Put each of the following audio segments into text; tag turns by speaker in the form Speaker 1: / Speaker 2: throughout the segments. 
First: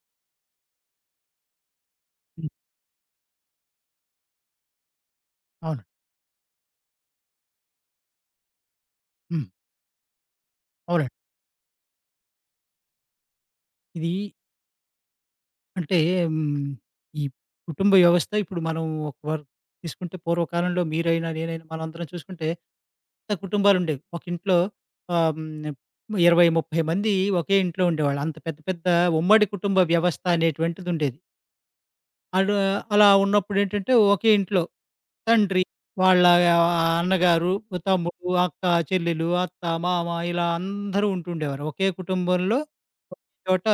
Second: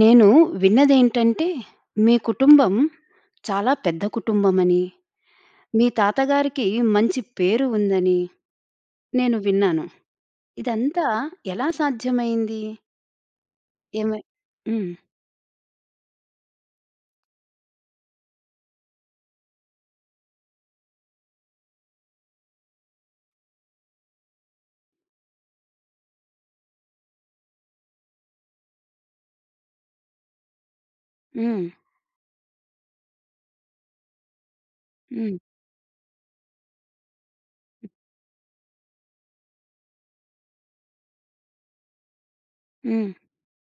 Speaker 1: నేను విన్నదేంటంటే, మీ
Speaker 2: హ్మ్.
Speaker 1: కుటుంబం చాలా పెద్ద కుటుంబమని,
Speaker 2: అవును.
Speaker 1: మీ తాతగారికి మంచి పేరు ఉందని నేను
Speaker 2: హ్మ్.
Speaker 1: విన్నాను. ఇదంతా
Speaker 2: అవునండి.
Speaker 1: ఎలా సాధ్యమైంది?
Speaker 2: ఇది
Speaker 1: ఏమై హ్మ్.
Speaker 2: అంటే హ్మ్. ఈ కుటుంబ వ్యవస్థ ఇప్పుడు మనం ఒక వర్క్ తీసుకుంటే పూర్వకాలంలో మీరైనా, నేనైనా మనందరం చూసుకుంటే పెద్ద కుటుంబాలుండేవి. ఒక ఇంట్లో ఆహ్, హ్మ్. 20, 30 మంది ఒకే ఇంట్లో ఉండేవాళ్ళు. అంత పెద్ద పెద్ద ఉమ్మడి కుటుంబ వ్యవస్థ అనేటువంటిదుండేది.
Speaker 1: హ్మ్.
Speaker 2: అడు అలా ఉన్నప్పుడేంటంటే ఒకే ఇంట్లో
Speaker 1: హ్మ్.
Speaker 2: తండ్రి, వాళ్ళ ఆహ్, అన్నగారు, తమ్ముడు, అక్క, చెల్లెలు, అత్త, మామ ఇలా అందరూ ఉంటుండేవారు. ఒకే కుటుంబంలో
Speaker 1: హ్మ్.
Speaker 2: చోట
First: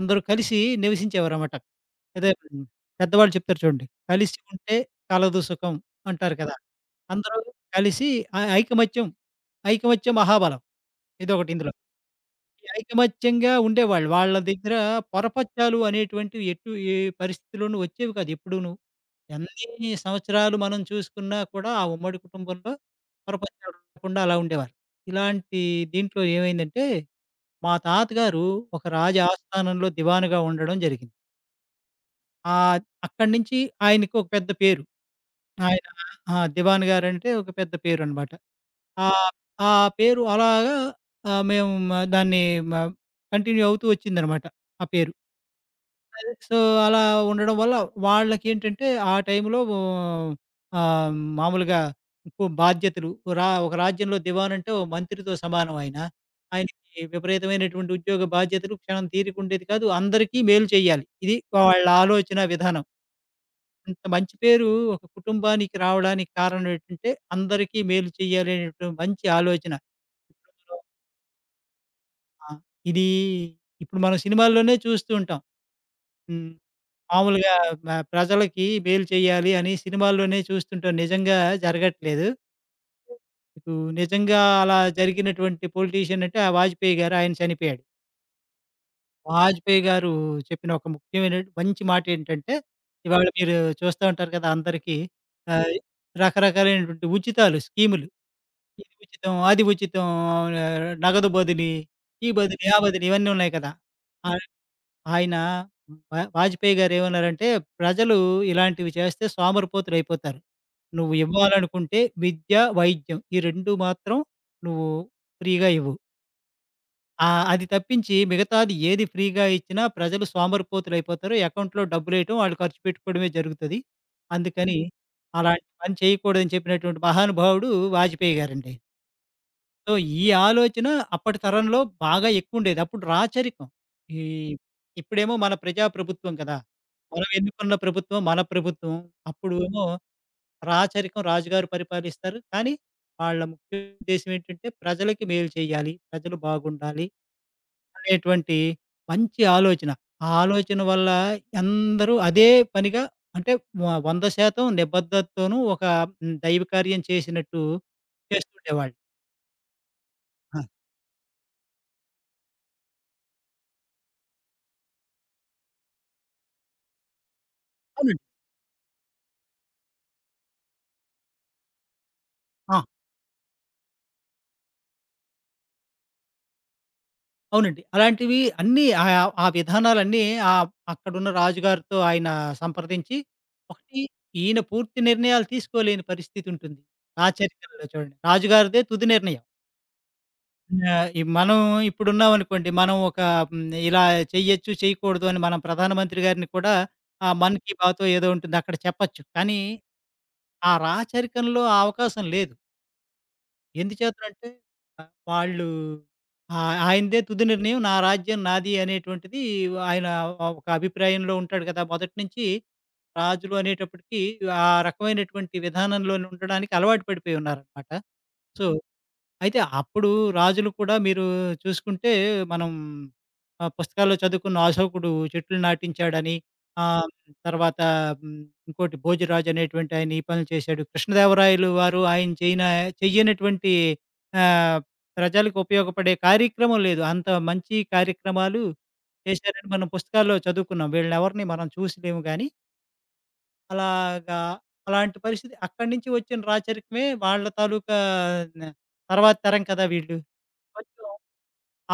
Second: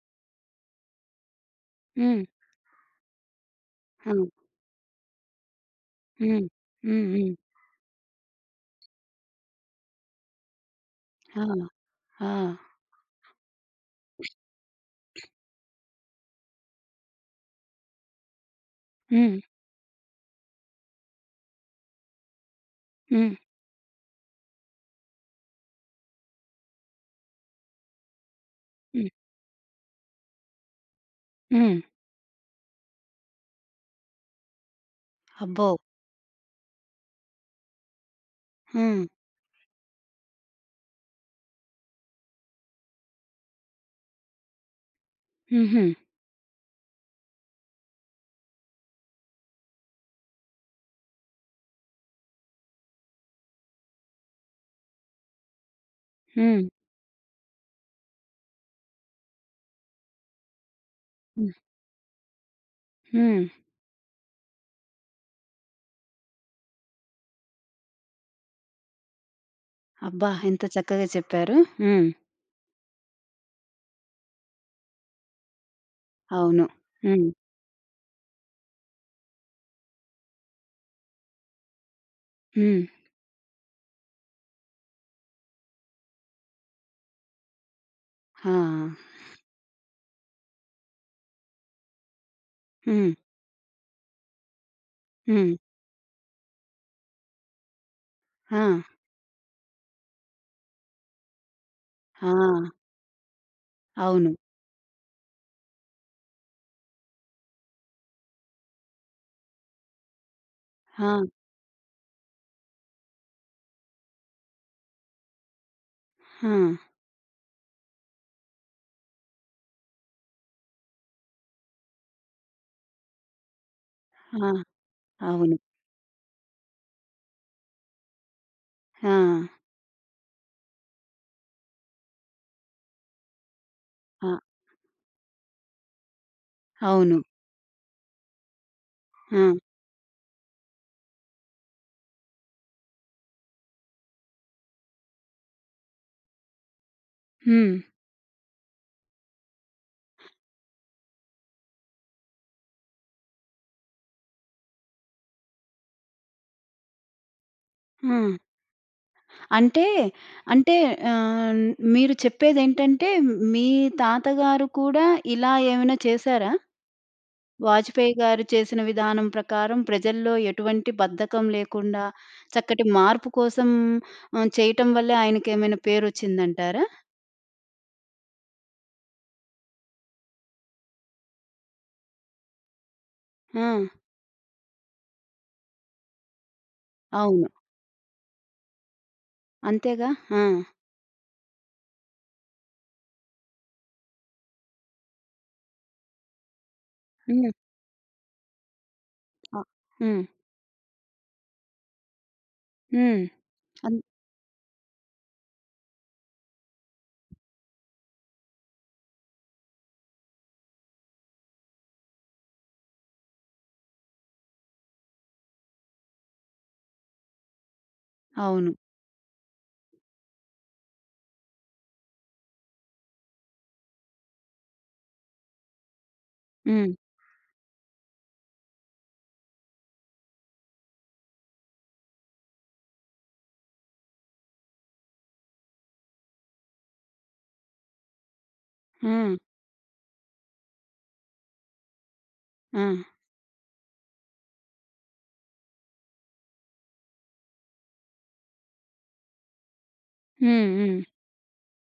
Speaker 2: అందరూ కలిసి నివసించేవారనమాట.
Speaker 1: హ్మ్.
Speaker 2: అదే పెద్దవాళ్ళు చెప్తారు చూడండి.
Speaker 1: అవును.
Speaker 2: "కలిసి ఉంటే కలదు సుఖం" అంటారు
Speaker 1: హ్మ్.
Speaker 2: కదా!
Speaker 1: హ్మ్. హ్మ్.
Speaker 2: అందరూ కలిసి ఐకమత్యం, ఐకమత్యం మహాబలం.
Speaker 1: ఆ!
Speaker 2: ఇదొకటి ఇందులో.
Speaker 1: ఆ!
Speaker 2: ఈ ఐకమత్యంగా ఉండేవాళ్ళు. వాళ్ళ దగ్గర పొరపచ్చాలు అనేటువంటివి ఏ పరిస్థితిలోనూ వచ్చేవి కాదు ఎప్పుడూను.
Speaker 1: హ్మ్.
Speaker 2: ఎన్ని సంవత్సరాలు మనం చూసుకున్నా కూడా ఆ ఉమ్మడి కుటుంబంలో
Speaker 1: హ్మ్.
Speaker 2: పొరపచ్చాలు ఉండకుండా అలా ఉండేవారు. ఇలాంటి దీంట్లో ఏమైందంటే మా తాతగారు ఒక
Speaker 1: హ్మ్.
Speaker 2: రాజ ఆస్థానంలో దివానుగా ఉండడం జరిగింది.
Speaker 1: హ్మ్.
Speaker 2: ఆహ్, అక్కడి నుంచి ఆయనకి ఒక పెద్ద పేరు.
Speaker 1: అబ్బో!
Speaker 2: ఆయన దివాన్ గారంటే ఒక పెద్ద పేరనమాట.
Speaker 1: హ్మ్.
Speaker 2: ఆహ్, ఆ ఆ పేరు అలాగా మేము దాన్ని మ కంటిన్యూ అవుతూ వచ్చిందనమాట ఆ పేరు.
Speaker 1: హుహు.
Speaker 2: సో, అలా ఉండడం వల్ల వాళ్ళకేంటంటే ఆ టైంలో ఆహ్, మామూలుగా ఎక్కువ బాధ్యతలు ఓ రా ఒక రాజ్యంలో దివాన్ అంటే ఓ మంత్రితో సమానం ఆయన.
Speaker 1: హ్మ్.
Speaker 2: ఆయనకి విపరీతమైనటువంటి ఉద్యోగ బాధ్యతలు క్షణం తీరికుండేది కాదు. అందరికీ మేలు చేయాలి. ఇది
Speaker 1: హ్మ్.
Speaker 2: వాళ్ళ ఆలోచన విధానం.
Speaker 1: హ్మ్.
Speaker 2: ఇంత మంచి పేరు ఒక కుటుంబానికి రావడానికి కారణం ఏంటంటే అందరికీ మేలు చేయాలనేటువంటి మంచి ఆలోచన.
Speaker 1: అబ్బా! ఎంత చక్కగా చెప్పారు. హ్మ్.
Speaker 2: ఆ! ఇది ఇప్పుడు మనం సినిమాల్లోనే చూస్తూ ఉంటాం. హ్మ్.
Speaker 1: అవును. హ్మ్.
Speaker 2: మామూలుగా ప్రజలకి మేలు చేయాలి అని సినిమాల్లోనే చూస్తుంటాం. నిజంగా జరగట్లేదు.
Speaker 1: హ్మ్.
Speaker 2: ఇప్పుడు నిజంగా అలా జరిగినటువంటి పొలిటీషియన్ అంటే ఆ 'వాజ్పేయి' గారు. ఆయన చనిపోయాడు.
Speaker 1: ఆ!
Speaker 2: 'వాజ్పేయి' గారు చెప్పిన ఒక ముఖ్యమైన మంచి మాట ఏంటంటే,
Speaker 1: హ్మ్.
Speaker 2: ఇవాళ మీరు చూస్తా ఉంటారు కదా! అందరికీ
Speaker 1: హ్మ్.
Speaker 2: ఆహ్, రకరకాలైనటువంటి ఉచితాలు, స్కీములు.
Speaker 1: ఆ!
Speaker 2: ఇది ఉచితం, అది ఉచితం, నగదు బదిలీ, ఈ
Speaker 1: ఆ!
Speaker 2: బదిలీ, ఆ బదిలీ ఇవన్నీ ఉన్నాయి కదా!
Speaker 1: అవును.
Speaker 2: ఆ ఆయన వాజపేయి గారేమన్నారంటే, "ప్రజలు ఇలాంటివి చేస్తే సోమరిపోతులైపోతారు. నువ్వు
Speaker 1: ఆ!
Speaker 2: ఇవ్వాలనుకుంటే విద్య, వైద్యం ఈ 2 మాత్రం నువ్వు ఫ్రీగా ఇవ్వు.
Speaker 1: ఆ!
Speaker 2: అది తప్పించి మిగతాది ఏది ఫ్రీగా ఇచ్చినా ప్రజలు సోమరిపోతులైపోతారు. అకౌంట్‌లో డబ్బులేయటం, వాళ్ళు ఖర్చు పెట్టుకోవడమే జరుగుతది.
Speaker 1: ఆ!
Speaker 2: అందుకని
Speaker 1: అవును.
Speaker 2: అలాంటి పని చేయకూడదని" చెప్పినటువంటి మహానుభావుడు వాజపేయి గారండి.
Speaker 1: ఆ!
Speaker 2: సో, ఈ ఆలోచన అప్పటి తరంలో బాగా ఎక్కువుండేది. అప్పుడు రాచరికం. ఈ
Speaker 1: ఆ!
Speaker 2: ఇప్పుడేమో మన ప్రజా ప్రభుత్వం కదా!
Speaker 1: అవును.
Speaker 2: మనం ఎన్నుకున్న ప్రభుత్వం మన ప్రభుత్వం.
Speaker 1: ఆ!
Speaker 2: అప్పుడేమో రాచరికం రాజుగారు పరిపాలిస్తారు. కానీ వాళ్ళ ముఖ్య ఉద్దేశ్యం ఏంటంటే ప్రజలకి మేలు చేయాలి, ప్రజలు బాగుండాలి
Speaker 1: హ్మ్.
Speaker 2: అనేటువంటి మంచి ఆలోచన. ఆ ఆలోచన వల్ల అందరూ అదే పనిగా అంటే 100% నిబద్ధతతోనూ ఒక దైవ కార్యం చేసినట్టు
Speaker 1: ఆ!
Speaker 2: చేస్తుండేవాళ్ళు.
Speaker 1: అంటే,
Speaker 2: ఆ!
Speaker 1: అంటే ఆహ్, మీరు చెప్పేదేంటంటే మీ తాతగారు కూడా ఇలా ఏమైనా చేశారా? వాజపేయి
Speaker 2: అవునండి.
Speaker 1: గారు చేసిన విధానం ప్రకారం ప్రజల్లో ఎటువంటి బద్ధకం లేకుండా
Speaker 2: ఆ!
Speaker 1: చక్కటి మార్పు కోసం చేయటం వల్లే ఆయనకేమైనా పేరొచ్చిందంటారా?
Speaker 2: అవునండి. అలాంటివి అన్నీ ఆ విధానాలన్నీ ఆహ్, అక్కడున్న రాజుగారితో ఆయన సంప్రదించి
Speaker 1: ఆ!
Speaker 2: ఒకటి ఈయన పూర్తి నిర్ణయాలు తీసుకోలేని పరిస్థితుంటుంది. నా
Speaker 1: అవును.
Speaker 2: చరిత్రలో చూడండి. రాజుగారిదే తుది నిర్ణయం.
Speaker 1: అంతేగా! ఆ!
Speaker 2: మనం ఇప్పుడున్నామనుకోండి. మనం ఒక ఇలా చెయ్యొచ్చు, చేయకూడదు అని మనం ప్రధానమంత్రి గారిని కూడా
Speaker 1: హ్మ్.
Speaker 2: 'మన్ కీ బాతో' ఏదో ఉంటుంది. అక్కడ చెప్పొచ్చు.
Speaker 1: ఆ!
Speaker 2: కానీ
Speaker 1: హ్మ్.
Speaker 2: ఆ రాచరికంలో ఆ అవకాశం లేదు.
Speaker 1: హ్మ్. అన్
Speaker 2: ఎందుచేతనంటే వాళ్ళు ఆయనదే తుది నిర్ణయం నా రాజ్యం నాది అనేటువంటిది ఆయన ఒక అభిప్రాయంలో ఉంటాడు కదా! మొదటి నుంచి రాజులు అనేటప్పటికి ఆ రకమైనటువంటి విధానంలోనే ఉండడానికి అలవాటు పడిపోయి ఉన్నారనమాట. సో
Speaker 1: అవును.
Speaker 2: అయితే అప్పుడు రాజులు కూడా మీరు చూసుకుంటే మనం పుస్తకాల్లో చదువుకున్న 'అశోకుడు' చెట్లు నాటించాడని,
Speaker 1: హ్మ్.
Speaker 2: ఆహ్, తర్వాత హ్మ్, ఇంకోటి 'భోజరాజు' అనేటువంటి ఆయన ఈ పనులు చేశాడు. కృష్ణదేవరాయలు వారు ఆయన చెయ్యనటువంటి ఆహ్, ప్రజలకు ఉపయోగపడే కార్యక్రమం లేదు. అంత మంచి కార్యక్రమాలు
Speaker 1: హ్మ్.
Speaker 2: చేశారని మనం పుస్తకాల్లో చదువుకున్నాం. వీళ్ళనెవరిని మనం చూసలేము గానీ,
Speaker 1: ఆ!
Speaker 2: అలాగా అలాంటి పరిస్థితి అక్కడి నుంచి వచ్చిన రాచరికమే వాళ్ళ తాలూకా న తర్వాత తరం కదా వీళ్ళు.
Speaker 1: హ్మ్. హ్మ్.
Speaker 2: కొంచెం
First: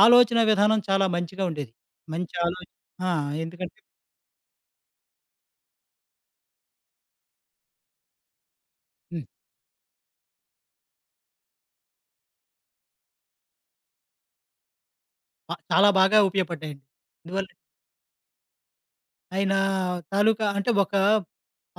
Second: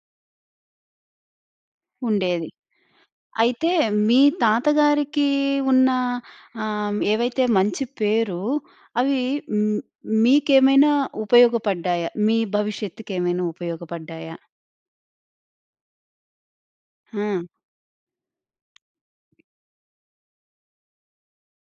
Speaker 2: ఆలోచన విధానం చాలా మంచిగా ఉండేది. మంచి
Speaker 1: ఉండేది.
Speaker 2: ఆలోచన ఆ!
Speaker 1: అయితే
Speaker 2: ఎందుకంటే
Speaker 1: మీ తాతగారికి ఉన్న ఏవైతే మంచి పేరు అవి
Speaker 2: హ్మ్.
Speaker 1: హ్మ్, మీకేమైనా ఉపయోగపడ్డాయా? మీ భవిష్యత్తుకేమైనా ఉపయోగపడ్డాయా?
Speaker 2: చాలా బాగా ఉపయోగపడ్డాయండి.
Speaker 1: ఆ!
Speaker 2: అందువల్ల ఆయన తాలూకా అంటే ఒక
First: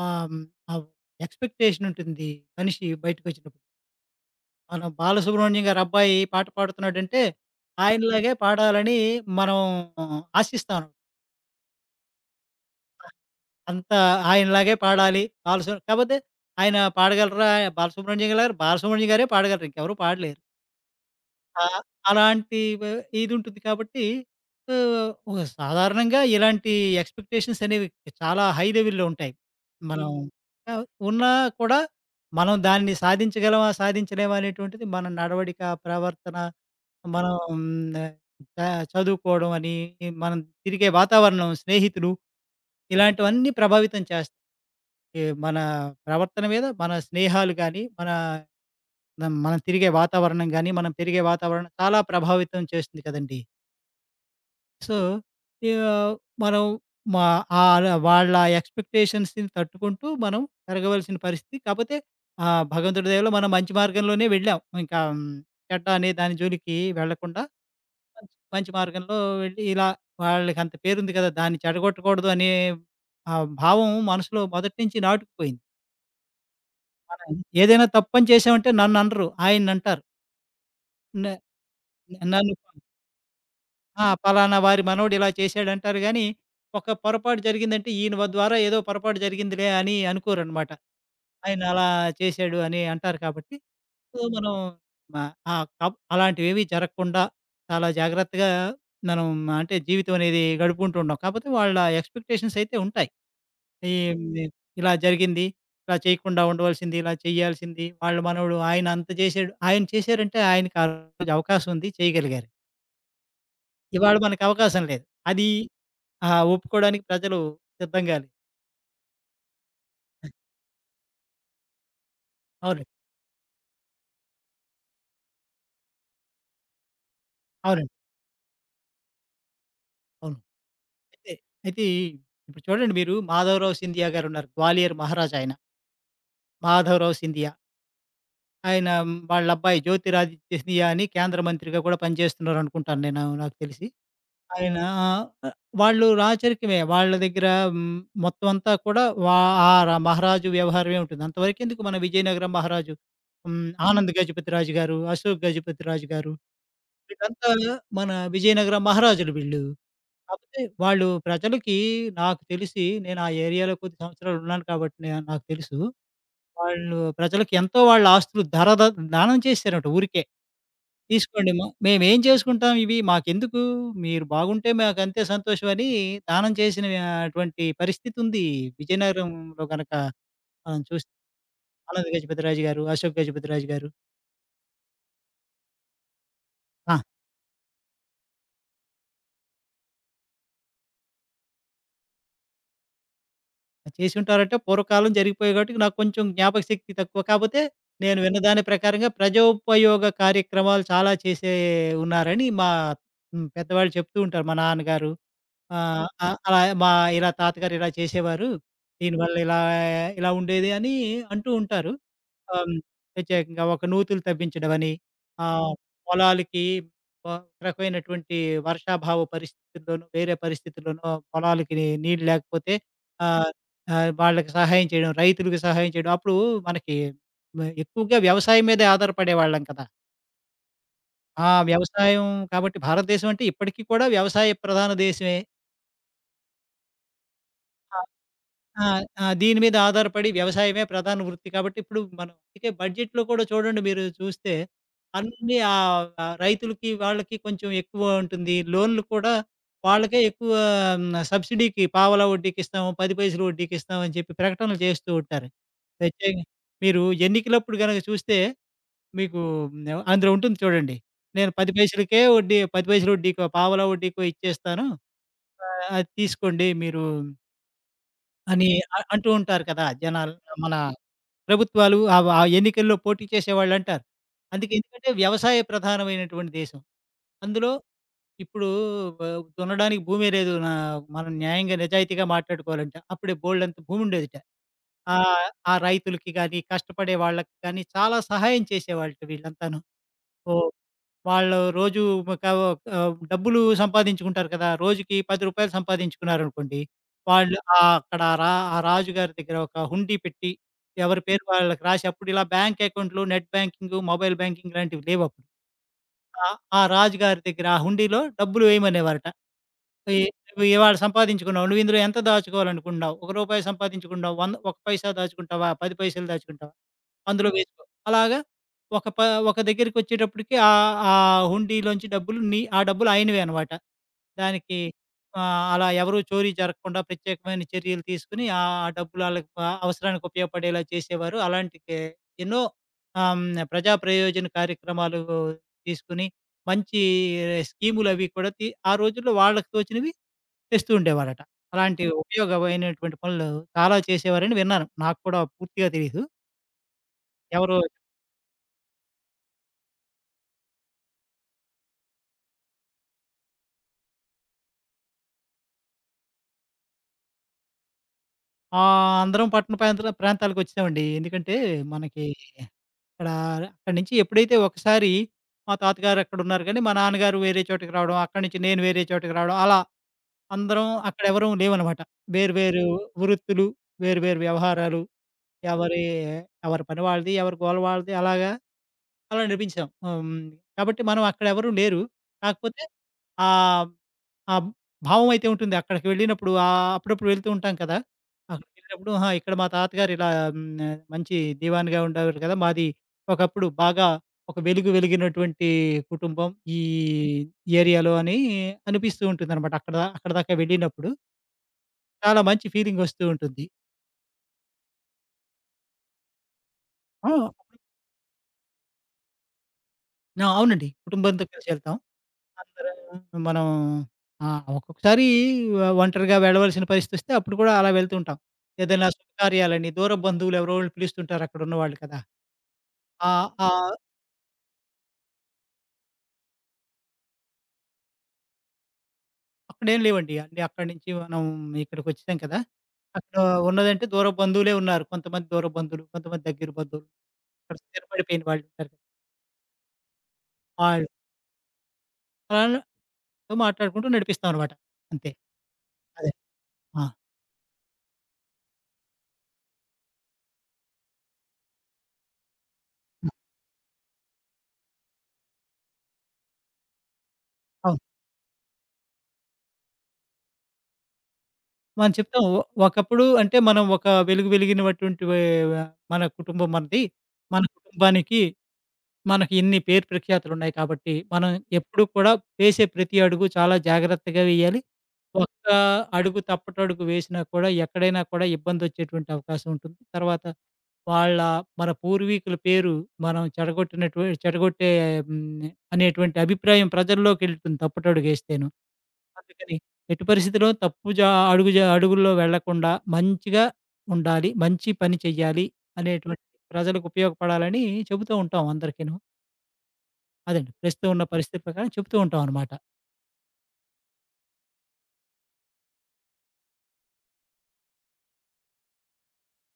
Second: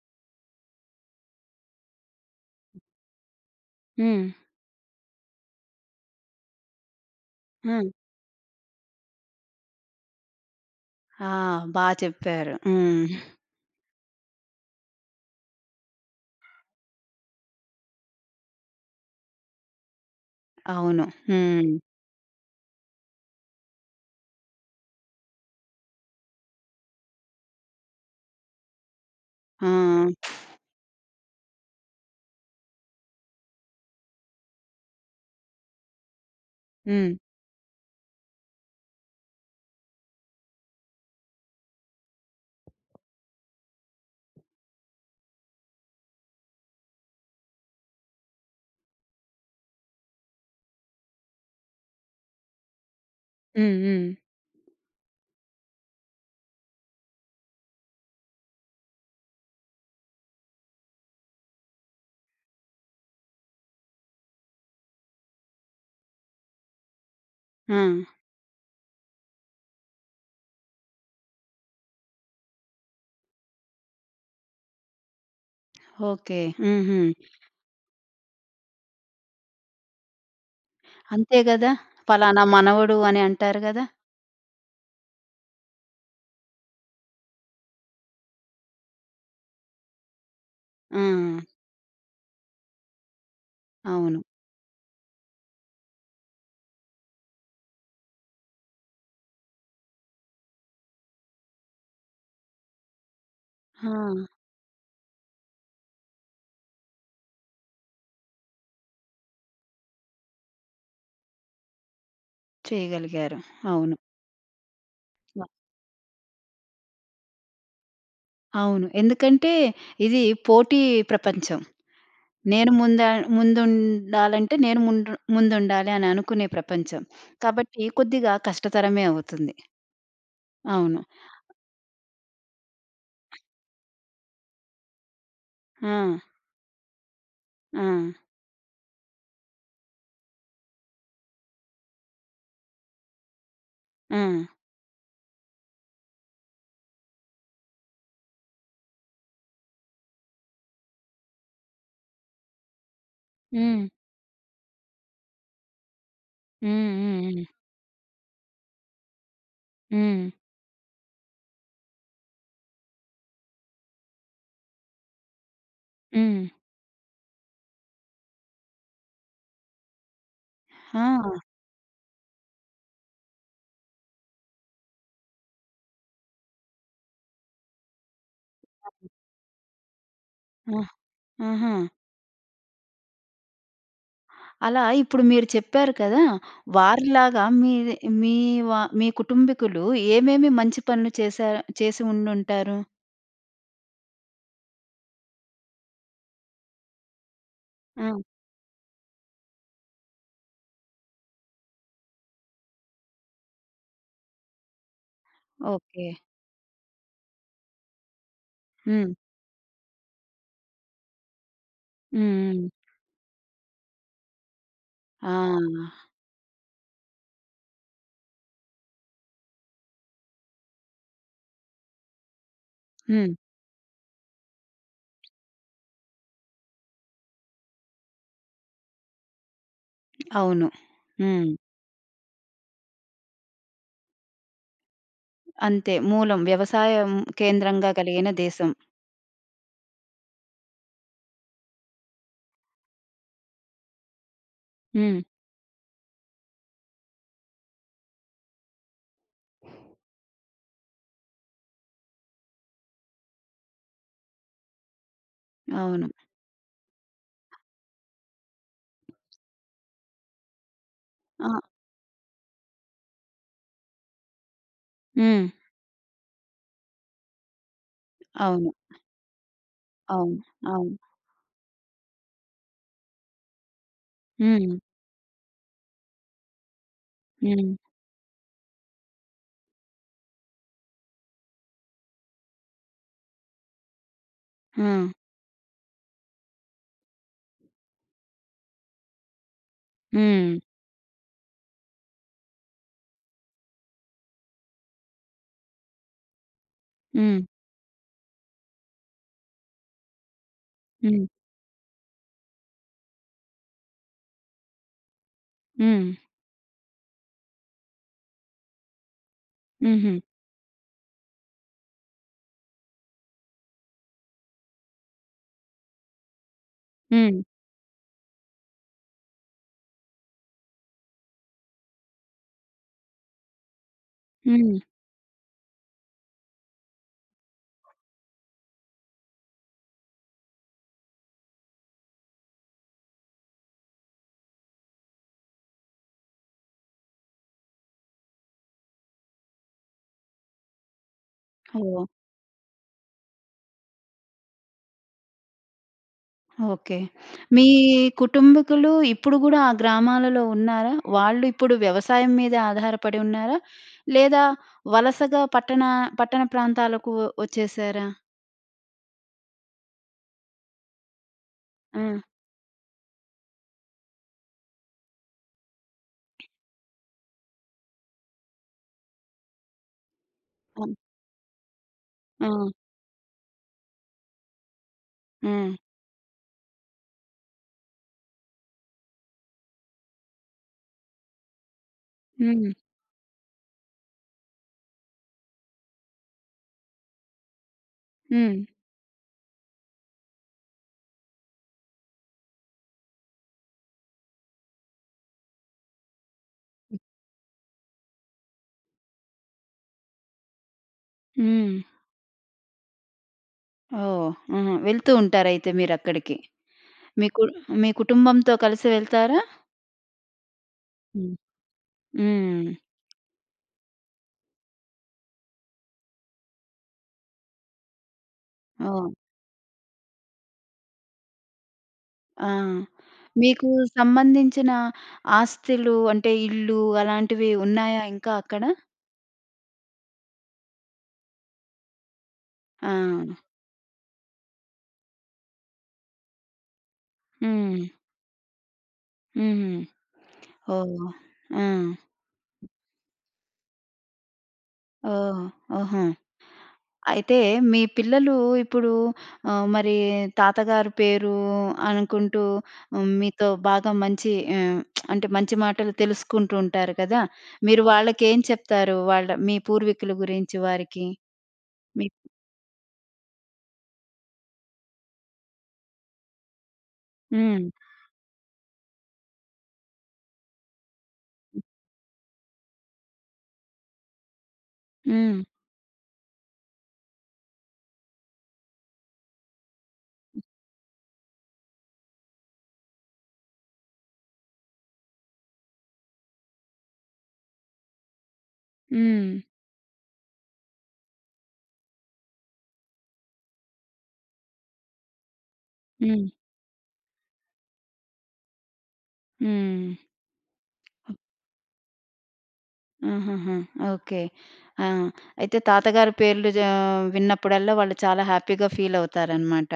Speaker 2: ఆహ్, హ్మ్. ఆహ్, ఎక్స్‌పెక్టేషన్ ఉంటుంది మనిషి బయటకొచ్చినప్పుడు.
Speaker 1: హ్మ్.
Speaker 2: మనం బాలసుబ్రహ్మణ్యం గారి అబ్బాయి పాట పాడుతున్నాడంటే,
Speaker 1: ఆ!
Speaker 2: ఆయనలాగే పాడాలని మనం ఆశిస్తాం.
Speaker 1: ఆ! బా చెప్పారు. హ్మ్.
Speaker 2: అంత ఆయనలాగే పాడాలి. కాపోతే ఆయన పాడగలరా? బాలసుబ్రహ్మణ్యం గారు బాలసుబ్రహ్మణ్యం గారే పాడగలరు. ఇంకెవరు పాడలేరు.
Speaker 1: అవును.
Speaker 2: ఆ!
Speaker 1: హ్మ్.
Speaker 2: అలాంటి ఇదుంటుంది కాబట్టి ఒక సాధారణంగా ఇలాంటి ఎక్స్‌పెక్టేషన్స్ అనేవి చాలా హై లెవెల్‌లో ఉంటాయి.
Speaker 1: ఆ!
Speaker 2: మనం ఆహ్, ఉన్నా కూడా మనం దాన్ని సాధించగలమా? సాధించలేమా? అనేటువంటిది మన నడవడిక, ప్రవర్తన,
Speaker 1: హ్మ్.
Speaker 2: మనం మ్, చ చదువుకోవడం అని, మనం తిరిగే వాతావరణం, స్నేహితులు ఇలాంటివన్నీ ప్రభావితం చేస్తాయి. మన ప్రవర్తన మీద మన స్నేహాలు గాని, మన మనం తిరిగే వాతావరణం గాని, మనం పెరిగే వాతావరణం చాలా ప్రభావితం చేస్తుంది కదండీ!
Speaker 1: హ్మ్. హ్మ్.
Speaker 2: సో, ఆహ్, మనం మా ఆల వాళ్ళ ఎక్స్‌పెక్టేషన్స్‌ని తట్టుకుంటూ మనం పెరగవలసిన పరిస్థితి. కాపోతే భగవంతుడి దయవల్ల మనం మంచి మార్గంలోనే వెళ్ళాం. ఇంకా చెడ్డ అనే దాని జోలికి వెళ్ళకుండా
Speaker 1: ఆ!
Speaker 2: మంచి మంచి మార్గంలో వెళ్ళి ఇలా వాళ్ళకంత పేరుంది కదా! దాన్ని చెడగొట్టకూడదు అనే ఆ భావం మనసులో మొదటి నుంచి నాటుకుపోయింది.
Speaker 1: ఓకే. హుహు.
Speaker 2: మనం ఏదైనా తప్పని చేశామంటే నన్ననరు. ఆయన్నంటారు. న
Speaker 1: అంతే గదా! ఫలానా
Speaker 2: నన్ను
Speaker 1: మనవడు అని అంటారు గదా!
Speaker 2: ఆ! పలానా వారి మనవడు ఇలా చేశాడంటారు గానీ, ఒక పొరపాటు జరిగిందంటే ఈయన ద్వారా ఏదో పొరపాటు జరిగిందిలే అని అనుకోరనమాట.
Speaker 1: ఆ!
Speaker 2: ఆయన అలా చేశాడు అని అంటారు కాబట్టి,
Speaker 1: అవును.
Speaker 2: సో, మనం మ అలాంటివేవి జరగకుండా చాలా జాగ్రత్తగా మనం అంటే జీవితం అనేది గడుపుకుంటూ ఉంటాం. కాపోతే వాళ్ళ ఎక్స్‌పెక్టేషన్స్ అయితే ఉంటాయి.
Speaker 1: ఆ!
Speaker 2: ఈ హ్మ్, ఇలా జరిగింది, ఇలా చేయకుండా ఉండవలసింది, ఇలా చేయాల్సింది, వాళ్ళ మనవడు ఆయన అంత చేశాడు. ఆయన చేశారంటే ఆయనకి ఆ రోజు అవకాశం ఉంది చేయగలిగారు.
Speaker 1: చేయగలిగారు. అవును.
Speaker 2: ఇవాళ మనకి అవకాశం లేదు.
Speaker 1: వ
Speaker 2: అది ఆ! ఒప్పుకోడానికి ప్రజలు సిద్ధంగాలే.
Speaker 1: అవును. ఎందుకంటే ఇది పోటీ ప్రపంచం. నేను
Speaker 2: అవునండి.
Speaker 1: ముందా ముందుండాలంటే నేను ముందు ముందుండాలి అని అనుకునే ప్రపంచం. కాబట్టి
Speaker 2: అవునండి.
Speaker 1: కొద్దిగా కష్టతరమే అవుతుంది.
Speaker 2: అవును.
Speaker 1: అవును.
Speaker 2: అయితే, అయితే ఈ- ఇప్పుడు చూడండి మీరు 'మాధవరావు సింధియా' గారున్నారు. గ్వాలియర్ మహారాజా ఆయన.
Speaker 1: ఆ!
Speaker 2: 'మాధవరావు సింధియా'
Speaker 1: ఆ!
Speaker 2: ఆయన వాళ్ళ అబ్బాయి జ్యోతిరాదిత్య సింధియా అని కేంద్ర మంత్రిగా కూడా పనిచేస్తున్నారనుకుంటాను నేను నాకు తెలిసి.
Speaker 1: ఆ! హ్మ్.
Speaker 2: ఆయన ఆహ్, వాళ్ళు రాచరికమే. వాళ్ళ దగ్గర హ్మ్, మొత్తం అంతా కూడా ఆ మహారాజు వ్యవహారమే ఉంటుంది. అంతవరకెందుకు మన విజయనగరం మహారాజు,
Speaker 1: హ్మ్.
Speaker 2: ఆనంద్ గజపతిరాజు గారు, అశోక్ గజపతిరాజు గారు
Speaker 1: హ్మ్. హ్మ్.
Speaker 2: వీళ్ళంతా మన విజయనగరం మహారాజులు వీళ్ళు.
Speaker 1: హ్మ్.
Speaker 2: కాకపోతే వాళ్ళు ప్రజలకి నాకు తెలిసి నేను ఆ ఏరియాలో కొద్ది సంవత్సరాలు ఉన్నాను కాబట్టి నాకు తెలుసు.
Speaker 1: హ్మ్.
Speaker 2: వాళ్ళు ప్రజలకి ఎంతో వాళ్ళ ఆస్తులు దానం చేశారట ఊరికే.
Speaker 1: ఆ!
Speaker 2: తీసుకోండి మేమేం చేసుకుంటాం ఇవి మాకెందుకు మీరు బాగుంటే మాకంతే సంతోషం అని దానం చేసిన అటువంటి పరిస్థితి ఉంది. విజయనగరంలో గనక
Speaker 1: ఆ!
Speaker 2: మనం చూస్తే
Speaker 1: ఆహా!
Speaker 2: ఆనంద్ గజపతిరాజు గారు, అశోక్ గజపతిరాజు గారు.
Speaker 1: అలా ఇప్పుడు మీరు చెప్పారు కదా!
Speaker 2: ఆ!
Speaker 1: వారిలాగా మీది మీ మీ కుటుంబీకులు ఏమేమి మంచి పనులు చేశారు చేసి ఉండుంటారు?
Speaker 2: చేసుంటారంటే పూర్వకాలం జరిగిపోయాయి కాబట్టి నాకు కొంచెం జ్ఞాపక శక్తి తక్కువ. కాపోతే
Speaker 1: ఆ!
Speaker 2: నేను విన్న దాని ప్రకారంగా ప్రజోపయోగ కార్యక్రమాలు చాలా చేసే ఉన్నారని మా పెద్దవాళ్ళు చెప్తూ ఉంటారు. మా నాన్నగారు
Speaker 1: ఓకే.
Speaker 2: ఓకే. అలా మా ఇలా తాతగారు ఇలా చేసేవారు.
Speaker 1: హ్మ్.
Speaker 2: దీనివల్ల ఇలా ఇలా ఉండేది అని అంటూ ఉంటారు.
Speaker 1: హ్మ్.
Speaker 2: ఆహ్,
Speaker 1: హ్మ్.
Speaker 2: హ్మ్. ప్రత్యేకంగా ఒక నూతులు తవ్వించడమని,
Speaker 1: ఆ!
Speaker 2: ఆహ్, పొలాలకి ఒక రకమైనటువంటి వర్షాభావ పరిస్థితుల్లోనూ, వేరే పరిస్థితుల్లోనూ పొలాలకి నీళ్ళు లేకపోతే
Speaker 1: హ్మ్.
Speaker 2: ఆహ్, ఆహ్, వాళ్ళకి సహాయం చేయడం, రైతులకు సహాయం చేయడం. అప్పుడు మనకి ఎక్కువగా వ్యవసాయం మీదే ఆధారపడేవాళ్ళం కదా!
Speaker 1: అవును.
Speaker 2: ఆ!
Speaker 1: హ్మ్.
Speaker 2: వ్యవసాయం కాబట్టి భారతదేశం అంటే ఇప్పటికి కూడా వ్యవసాయ ప్రధాన దేశమే.
Speaker 1: అంతే మూలం వ్యవసాయం కేంద్రంగా కలిగిన దేశం.
Speaker 2: ఆ! ఆ! దీని మీద ఆధారపడి వ్యవసాయమే ప్రధాన వృత్తి కాబట్టి ఇప్పుడు మనం అందుకే బడ్జెట్‌లో కూడా చూడండి మీరు చూస్తే
Speaker 1: హ్మ్.
Speaker 2: అన్నీ ఆహ్, ఆహ్, రైతులకి వాళ్ళకి కొంచెం ఎక్కువ ఉంటుంది. లోన్‌లు కూడా వాళ్ళకే ఎక్కువ సబ్సిడీకి పావలా వడ్డీకి ఇస్తాము, 10 పైసలు వడ్డీకి ఇస్తామని చెప్పి ప్రకటనలు చేస్తూ ఉంటారు.
Speaker 1: అవును.
Speaker 2: ప్రత్యేక మీరు ఎన్నికలప్పుడు గనక చూస్తే మీకు అందులో ఉంటుంది చూడండి. నేను 10
Speaker 1: ఆ!
Speaker 2: పైసలకే వడ్డీ 10 పైసల వడ్డీకో, పావలా వడ్డీకో ఇచ్చేస్తాను.
Speaker 1: హ్మ్.
Speaker 2: అది తీసుకోండి మీరు అని
Speaker 1: అవును.
Speaker 2: అంటూ ఉంటారు కదా! జనాలు.
Speaker 1: అవును.
Speaker 2: మన
Speaker 1: అవును.
Speaker 2: ప్రభుత్వాలు ఆ ఎన్నికల్లో పోటీ చేసేవాళ్ళంటారు. అందుకే
Speaker 1: హ్మ్.
Speaker 2: ఎందుకంటే వ్యవసాయ ప్రధానమైనటువంటి దేశం. అందులో
Speaker 1: హ్మ్.
Speaker 2: ఇప్పుడు దున్నడానికి భూమే లేదు. మనం న్యాయంగా నిజాయితీగా మాట్లాడుకోవాలంటే అప్పుడే బోలెడంత భూముండేదిట.
Speaker 1: ఆ!
Speaker 2: ఆ ఆ రైతులకి గాని, కష్టపడే వాళ్ళకి గాని చాలా సహాయం చేసేవాళ్ళట వీళ్ళంతాను.
Speaker 1: హ్మ్.
Speaker 2: ఓ వాళ్ళు రోజు ఒక డబ్బులు సంపాదించుకుంటారు కదా! రోజుకి రూ. 10 సంపాదించుకున్నారనుకోండి.
Speaker 1: హ్మ్.
Speaker 2: వాళ్ళు అక్కడ ఆ రాజుగారి దగ్గర ఒక హుండీ పెట్టి, ఎవరి
Speaker 1: హ్మ్.
Speaker 2: పేరు వాళ్ళకి రాసి అప్పుడు ఇలా బ్యాంక్ అకౌంట్‌లు, నెట్ బ్యాంకింగు, మొబైల్ బ్యాంకింగ్ లాంటివి లేవప్పుడు.
Speaker 1: హ్మ్.
Speaker 2: ఆ! ఆ రాజుగారి దగ్గర ఆ హుండీలో డబ్బులు వేయమనేవారట.
Speaker 1: హుహు.
Speaker 2: ఈ నువ్వు ఇవాళ సంపాదించుకున్నావు. నువ్వు ఇందులో ఎంత దాచుకోవాలనుకుంటున్నావు? రూ. 1 సంపాదించుకున్నావు. 1 పైసా దాచుకుంటావా? 10 పైసలు దాచుకుంటావా?
Speaker 1: హ్మ్.
Speaker 2: అందులో వేసుకో. అలాగా ఒక ప ఒక దగ్గరికొచ్చేటప్పటికి ఆ ఆ హుండీలోంచి డబ్బులు ఆ డబ్బులు ఆయనవే అనమాట.
Speaker 1: హ్మ్.
Speaker 2: దానికి అలా ఎవరు చోరీ జరగకుండా ప్రత్యేకమైన చర్యలు తీసుకొని ఆ డబ్బులు ఆళ్ళకి అవసరానికి ఉపయోగపడేలా చేసేవారు. అలాంటి ఎన్నో ఆహ్, హ్మ్. ప్రజా ప్రయోజన కార్యక్రమాలు తీసుకొని మంచి స్కీములవి కూడా ఆ రోజుల్లో వాళ్ళకి తోచినవి తెస్తూ ఉండేవారట. అలాంటి
Speaker 1: ఓహ్!
Speaker 2: ఉపయోగమైనటువంటి పనులు చాలా చేసేవారని విన్నాను. నాకు కూడా పూర్తిగా తెలీదు.
Speaker 1: ఓకే. మీ
Speaker 2: ఎవరో
Speaker 1: కుటుంబకులు ఇప్పుడు గూడా ఆ గ్రామాలలో ఉన్నారా? వాళ్ళు ఇప్పుడు వ్యవసాయం మీద ఆధారపడి ఉన్నారా? లేదా వలసగా పట్టణ పట్టణ ప్రాంతాలకు వచ్చేసారా?
Speaker 2: అందరం పట్టణ ప్రాంతాల ప్రాంతాలకొచ్చేసామండి. ఎందుకంటే
Speaker 1: ఆ!
Speaker 2: మనకి ఇక్కడ అక్కడి నుంచి ఎప్పుడైతే ఒకసారి మా తాతగారు అక్కడున్నారు కానీ, మా నాన్నగారు వేరే చోటకి రావడం, అక్కడి నుంచి నేను వేరే చోటకి రావడం అలా అందరం
Speaker 1: అన్
Speaker 2: అక్కడ ఎవరం లేవనమాట. వేరు
Speaker 1: ఆ!
Speaker 2: వేరు వృత్తులు, వేరు వేరు వ్యవహారాలు
Speaker 1: ఆ!
Speaker 2: ఎవరి ఎవరి పని వాళ్ళది, ఎవరి గోల వాళ్ళది అలాగా అలా నడిపించాం. ఆహ్, హ్మ్. కాబట్టి మనం అక్కడెవరు లేరు.
Speaker 1: హ్మ్.
Speaker 2: కాకపోతే ఆహ్, ఆ భావం అయితే ఉంటుంది. అక్కడికి వెళ్ళినప్పుడు అప్పుడప్పుడు వెళ్తూ ఉంటాం కదా!
Speaker 1: హ్మ్.
Speaker 2: అక్కడికెళ్ళినప్పుడు ఆహా! ఇక్కడ మా తాతగారు ఇలా మంచి దీవాన్‌గా ఉండేవారు కదా! మాది ఒకప్పుడు బాగా ఒక వెలుగు వెలిగినటువంటి కుటుంబం ఈ ఏరియాలో అని అనిపిస్తూ ఉంటుందనమాట. అక్కడి దాకా వెళ్ళినప్పుడు
Speaker 1: హ్మ్.
Speaker 2: చాలా మంచి ఫీలింగొస్తూ ఉంటుంది.
Speaker 1: ఓహ్! ఆహా! వెళ్తూ ఉంటారయితే మీరక్కడికి. మీ
Speaker 2: ఆ!
Speaker 1: కు మీ కుటుంబంతో కలిసి వెళ్తారా?
Speaker 2: ఆ! అవునండి.
Speaker 1: హ్మ్.
Speaker 2: కుటుంబంతో కలిసి వెళ్తాం.
Speaker 1: హ్మ్.
Speaker 2: అందరూ మనం ఆ! ఒక్కొక్కసారి ఒంటరిగా వెళ్ళవలసిన పరిస్థితొస్తే అప్పుడు కూడా అలా వెళ్తూ ఉంటాం.
Speaker 1: ఓహ్!
Speaker 2: ఏదైనా శుభకార్యాలని దూర బంధువులు ఎవరో ఒకళ్ళు పిలుస్తుంటారు అక్కడున్నవాళ్ళు కదా!
Speaker 1: ఆ!
Speaker 2: ఆహ్,
Speaker 1: మీకు
Speaker 2: ఆహ్,
Speaker 1: సంబంధించిన ఆస్తులు అంటే ఇల్లు అలాంటివి ఉన్నాయా ఇంకా అక్కడ?
Speaker 2: అక్కడేం లేవండి. అంటే అక్కడి నుంచి మనం ఇక్కడికొచ్చేసాం కదా!
Speaker 1: ఆ!
Speaker 2: అక్కడ ఉన్నదంటే దూర బంధువులే ఉన్నారు. కొంతమంది దూర బంధువులు, కొంతమంది దగ్గర బంధువులు, అక్కడ
Speaker 1: హ్మ్.
Speaker 2: స్థిరపడిపోయిన వాళ్ళు ఉంటారు కదా!
Speaker 1: హ్మ్. ఓహ్!
Speaker 2: వాళ్ళు.
Speaker 1: ఆ!
Speaker 2: వాళ్ళతో మాట్లాడుకుంటూ నడిపిస్తామనమాట. అంతే.
Speaker 1: ఓహ్! ఓహో!
Speaker 2: అదే. ఆ!
Speaker 1: అయితే మీ పిల్లలు ఇప్పుడు మరి తాతగారి పేరు అనుకుంటూ హ్మ్,
Speaker 2: ఆ!
Speaker 1: మీతో బాగా మంచి ఆహ్, అంటే మంచి మాటలు తెలుసుకుంటూ ఉంటారు కదా! మీరు
Speaker 2: అవును.
Speaker 1: వాళ్ళకేం చెప్తారు? వాళ్ళ మీ పూర్వీకుల గురించి వారికి? మీ
Speaker 2: మనం చెప్తాం. ఒకప్పుడు అంటే మనం ఒక వెలుగు వెలిగినటువంటి మన కుటుంబం మనది. మన
Speaker 1: హ్మ్.
Speaker 2: కుటుంబానికి మనకి ఇన్ని పేరు ప్రఖ్యాతులున్నాయి కాబట్టి, మనం ఎప్పుడూ కూడా వేసే ప్రతి అడుగు చాలా జాగ్రత్తగా వేయాలి.
Speaker 1: హ్మ్.
Speaker 2: ఒక్క అడుగు తప్పటడుగు వేసినా కూడా ఎక్కడైనా కూడా ఇబ్బందొచ్చేటువంటి అవకాశం ఉంటుంది. తర్వాత వాళ్ళ మన పూర్వీకుల పేరు మనం చెడగొట్టే హ్మ్. అనేటువంటి అభిప్రాయం ప్రజల్లోకెళ్తుంది తప్పటడుగేస్తేను.
Speaker 1: హ్మ్.
Speaker 2: అందుకని ఎట్టి పరిస్థితిలో తప్పు అడుగు అడుగుల్లో వెళ్ళకుండా మంచిగా ఉండాలి. మంచి పని చెయ్యాలి
Speaker 1: హ్మ్.
Speaker 2: అనేటువంటి ప్రజలకు ఉపయోగపడాలని చెబుతూ ఉంటాం అందరికీను.
Speaker 1: హ్మ్.
Speaker 2: అదండి. ప్రస్తుతం ఉన్న పరిస్థితి ప్రకారం చెప్తూ ఉంటాం అనమాట.
Speaker 1: ఆహాహా! ఓకే. ఆ! అయితే తాతగారి పేర్లు విన్నప్పుడల్లా వాళ్ళు చాలా హ్యాపీగా ఫీలవుతారనమాట.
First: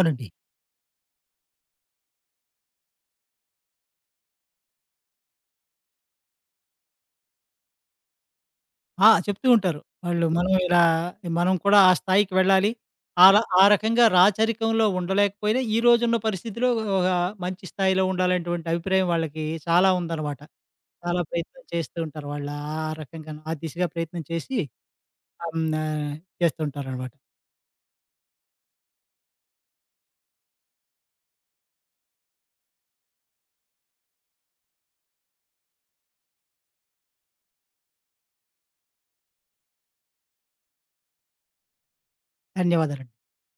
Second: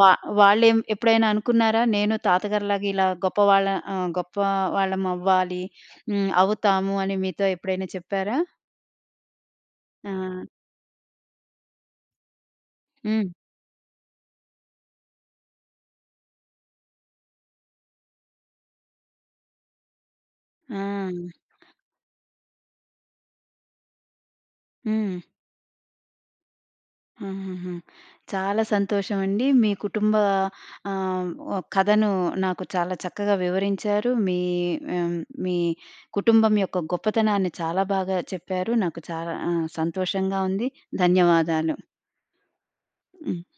Speaker 1: వా వాళ్ళేం ఎప్పుడైనా అనుకున్నారా? నేను తాతగారిలాగా ఇలా గొప్ప వాళ్ళమవ్వాలి, హ్మ్. అవుతాము అని మీతో ఎప్పుడైనా చెప్పారా?
Speaker 2: ఆ! చెప్తూ ఉంటారు.
Speaker 1: ఆ!
Speaker 2: వాళ్ళు మనం ఇలా మనం కూడా ఆ స్థాయికి వెళ్ళాలి.
Speaker 1: హ్మ్.
Speaker 2: ఆ రకంగా రాచరికంలో ఉండలేకపోయినా ఈ రోజున్న పరిస్థితిలో ఒక మంచి స్థాయిలో ఉండాలనేటువంటి అభిప్రాయం వాళ్ళకి చాలా ఉందనమాట.
Speaker 1: ఆ!
Speaker 2: చాలా ప్రయత్నం చేస్తూ ఉంటారు. వాళ్ళు ఆ రకంగాను ఆ దిశగా ప్రయత్నం చేసి
Speaker 1: హ్మ్.
Speaker 2: హ్మ్. ఆహ్, చేస్తుంటారనమాట.
Speaker 1: ఆహాహా! చాలా సంతోషమండి. మీ కుటుంబ ఓ కథను నాకు చాలా చక్కగా వివరించారు. ఆహ్, మీ కుటుంబం యొక్క గొప్పతనాన్ని చాలా బాగా చెప్పారు. నాకు చాలా సంతోషంగా ఉంది. ధన్యవాదాలు.
Speaker 2: ధన్యవాదాలండి.
Speaker 1: హ్మ్.